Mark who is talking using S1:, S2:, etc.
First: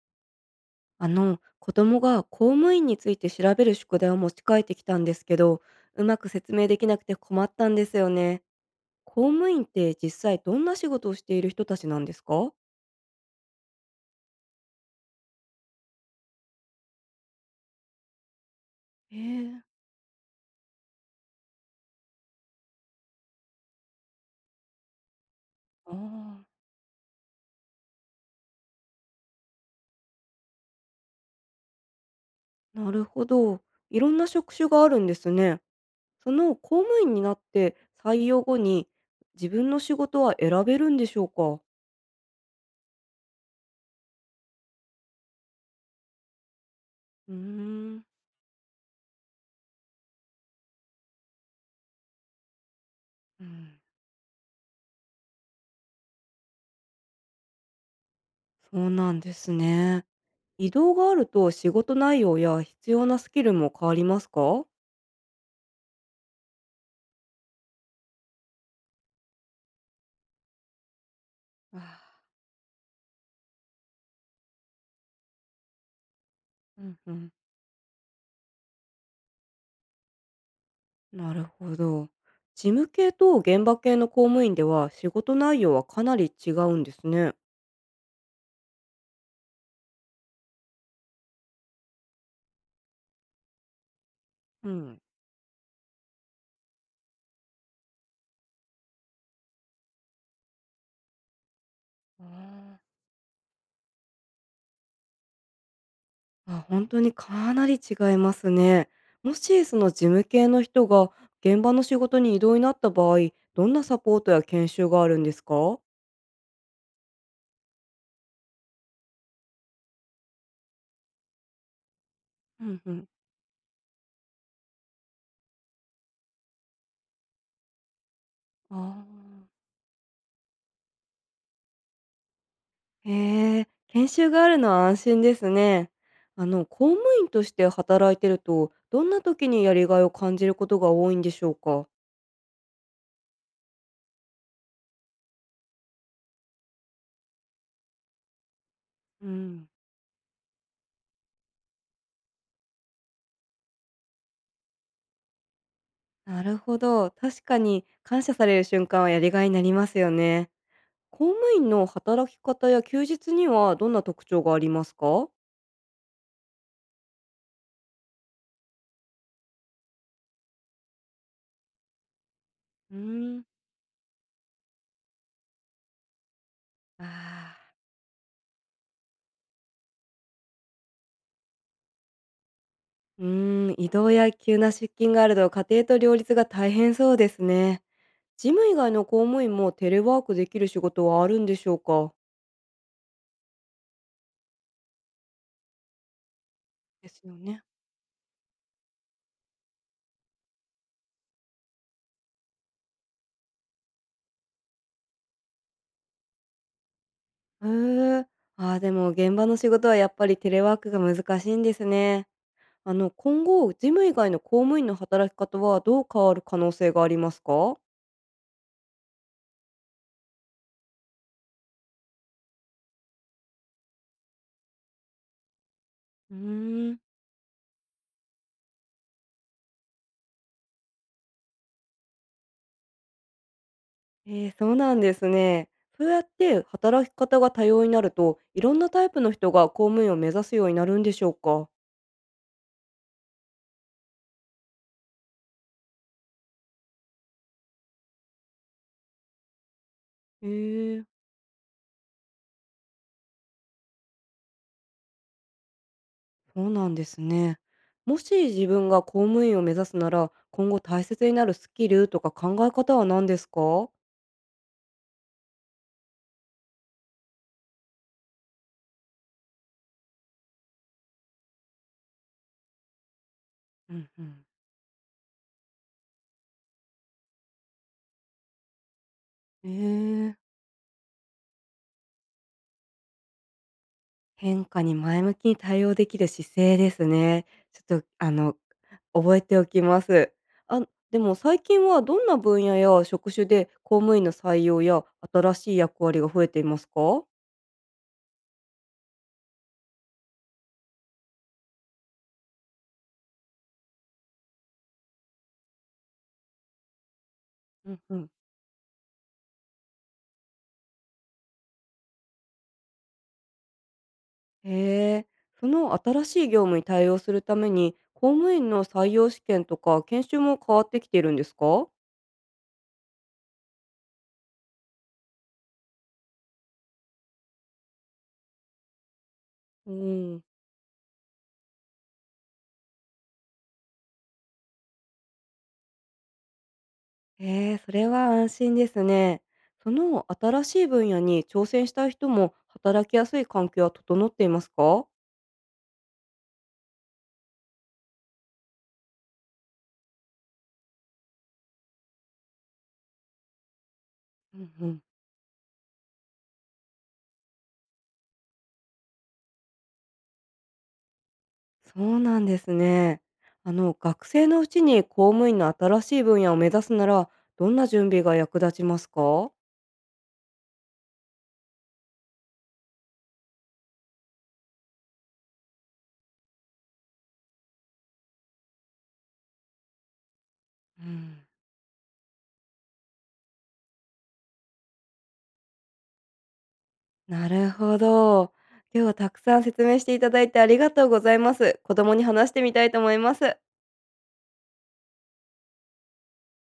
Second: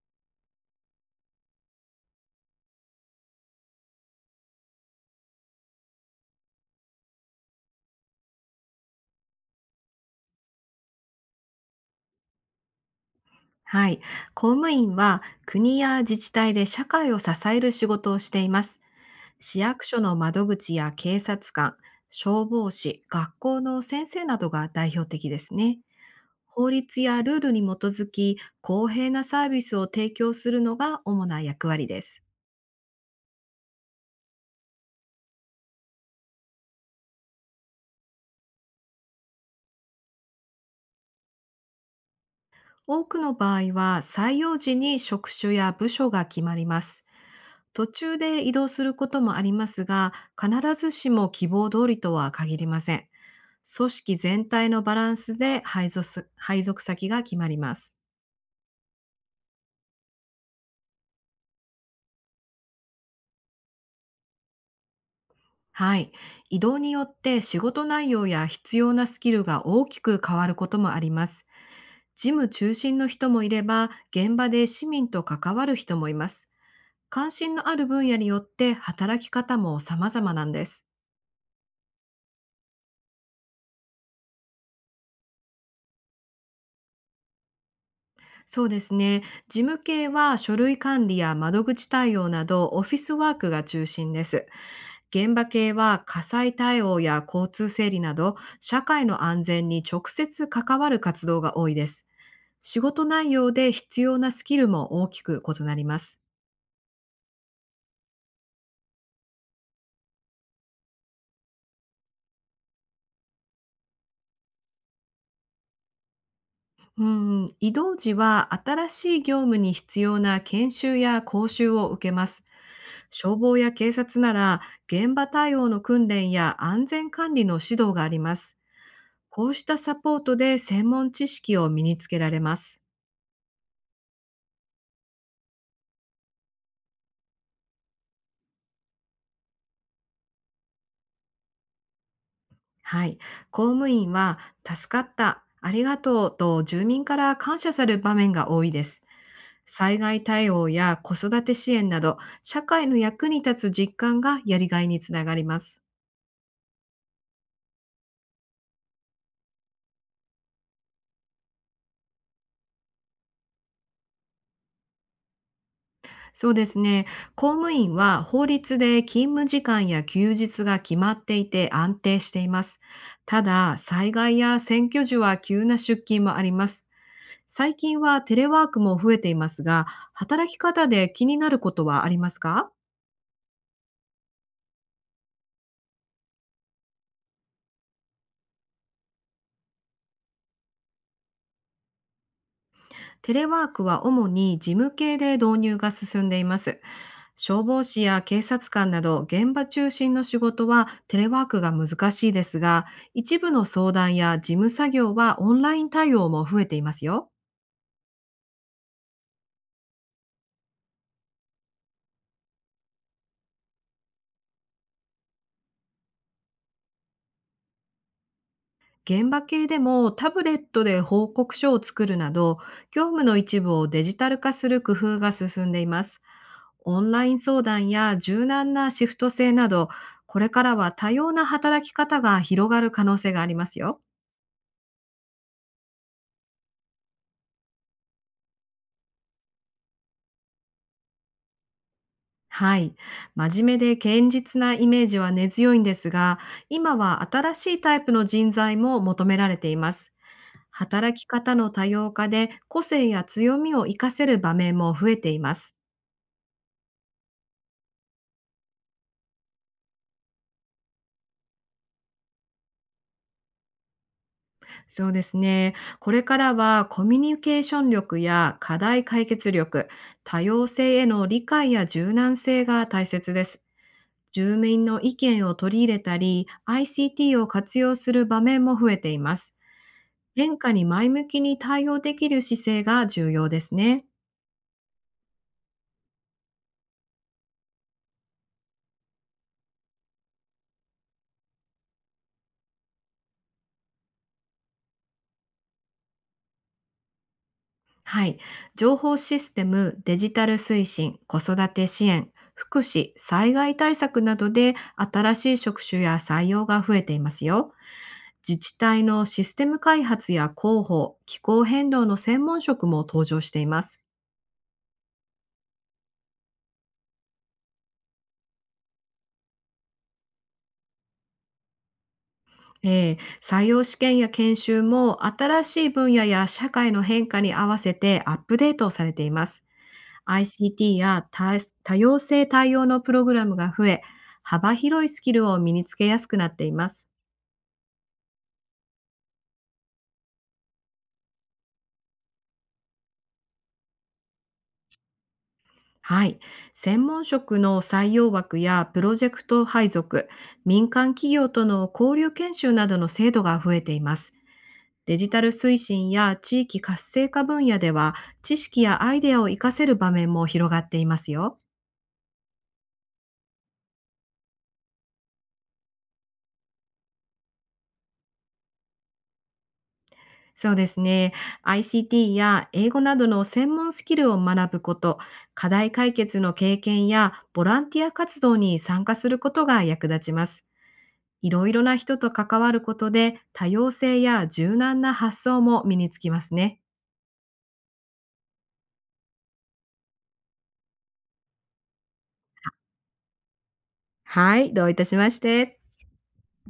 S1: 子供が公務員について調べる宿題を持ち帰ってきたんですけど、うまく説明できなくて困ったんですよね。公務員って実際どんな仕事をしている人たちなんですか？
S2: はい。公務員は国や自治体で社会を支える仕事をしています。
S1: え
S2: 市
S1: え。
S2: 役所の窓口や警察官、消防士、学校の先生などが代表的ですね。
S1: あ
S2: 法律やルールに基づき公平なサービスを提供するのが主な役割です。
S1: あ、なるほど。いろんな職種があるんですね。その公務員になって採用後に自分の仕事は選べるんでしょうか？
S2: 多くの場合は採用時に職種や部署が決まります。
S1: うー
S2: 途
S1: ん。
S2: 中で移動することもありますが、必ずしも希望通りとは限りません。
S1: うん。
S2: 組織全体のバランスで配属先が決まります。
S1: そうなんですね。移動があると仕事内容や必要なスキルも変わりますか？
S2: はい。移動によって仕事内容や必要なスキルが大きく変わることもあります。
S1: あー。
S2: 事務中心の人もいれば、現場で市民と関わる人もいます。
S1: うんう
S2: 関
S1: ん。
S2: 心のある分野によって働き方も様々なんです。
S1: なるほど。事務系と現場系の公務員では仕事内容はかなり違うんですね。
S2: そうですね。事務系は書類管理や窓口対応などオフィスワークが中心です。
S1: うん。
S2: 現場系は火災対応や交通整理など社会の安全に直接関わる活動が多いです。
S1: あ
S2: 仕
S1: ー。
S2: 事内容で必要なスキルも大きく異なります。
S1: あ、ほにかなり違いますね。もしその事務系の人が現場の仕事に異動になった場合、どんなサポートや研修があるんですか？
S2: うん、移動時は新しい業務に必要な研修や講習を受けます。
S1: うんうん。
S2: 消防や警察なら現場対応の訓練や安全管理の指導があります。
S1: あ
S2: こう
S1: あ。
S2: したサポートで専門知識を身につけられます。
S1: へえ、研修があるのは安心ですね。公務員として働いてると、どんな時にやりがいを感じることが多いんでしょうか？
S2: はい。公務員は、助かった、ありがとうと住民から感謝される場面が多いです。
S1: うん。
S2: 災害対応や子育て支援など、社会の役に立つ実感がやりがいにつながります。
S1: なるほど。確かに感謝される瞬間はやりがいになりますよね。公務員の働き方や休日にはどんな特徴がありますか？
S2: そうですね。公務員は法律で勤務時間や休日が決まっていて安定しています。
S1: うー
S2: た
S1: ん。
S2: だ、災害や選挙時は急な出勤もあります。
S1: ああ。
S2: 最近はテレワークも増えていますが、働き方で気になることはありますか？
S1: うー移動や急な出勤があると家庭と両立が大変そうですね。事務以外の公務員もテレワークできる仕事はあるんでしょうか？
S2: テレワークは主に事務系で導入が進んでいます。
S1: ですよ
S2: 消
S1: ね。
S2: 防士や警察官など現場中心の仕事はテレワークが難しいですが、一部の相談や事務作業はオンライン対応も増えていますよ。
S1: へえ。ああ、でも現場の仕事はやっぱりテレワークが難しいんですね。今後、事務以外の公務員の働き方はどう変わる可能性がありますか？
S2: 現場系でもタブレットで報告書を作るなど、業務の一部をデジタル化する工夫が進んでいます。
S1: うー
S2: オ
S1: ん。
S2: ンライン相談や柔軟なシフト制など、これからは多様な働き方が広がる可能性がありますよ。
S1: ええ、そうなんですね。そうやって働き方が多様になると、いろんなタイプの人が公務員を目指すようになるんでしょうか？
S2: はい。真面目で堅実なイメージは根強いんですが、今は新しいタイプの人材も求められています。
S1: へえー。
S2: 働き方の多様化で個性や強みを活かせる場面も増えています。
S1: そうなんですね。もし自分が公務員を目指すなら、今後大切になるスキルとか考え方は何ですか？
S2: そうですね。これからはコミュニケーション力や課題解決力、多様性への理解や柔軟性が大切です。
S1: うんうん。
S2: 住民の意見を取り入れたり、ICT を活用する場面も増えています。
S1: ええ。
S2: 変化に前向きに対応できる姿勢が重要ですね。
S1: 変化に前向きに対応できる姿勢ですね。ちょっと、覚えておきます。あ、でも最近はどんな分野や職種で公務員の採用や新しい役割が増えていますか？
S2: はい。情報システム、デジタル推進、子育て支援、福祉、災害対策などで新しい職種や採用が増えていますよ。
S1: うんうん。
S2: 自治体のシステム開発や広報、気候変動の専門職も登場しています。
S1: へえ。その新しい業務に対応するために、公務員の採用試験とか研修も変わってきているんですか？
S2: 採用試験や研修も新しい分野や社会の変化に合わせてアップデートされています。
S1: うん。
S2: ICT や多様性対応のプログラムが増え、幅広いスキルを身につけやすくなっています。
S1: へえ、それは安心ですね。その新しい分野に挑戦したい人も働きやすい環境は整っていますか？
S2: はい。専門職の採用枠やプロジェクト配属、民間企業との交流研修などの制度が増えています。
S1: うんうん。
S2: デジタル推進や地域活性化分野では、知識やアイデアを活かせる場面も広がっていますよ。
S1: そうなんですね。学生のうちに公務員の新しい分野を目指すなら、どんな準備が役立ちますか？
S2: そうですね。ICT や英語などの専門スキルを学ぶこと、課題解決の経験やボランティア活動に参加することが役立ちます。
S1: うん。
S2: いろいろな人と関わることで多様性や柔軟な発想も身につきますね。
S1: なるほど。今日はたくさん説明していただいてありがとうございます。子供に話してみたいと思います。
S2: はい、どういたしまして。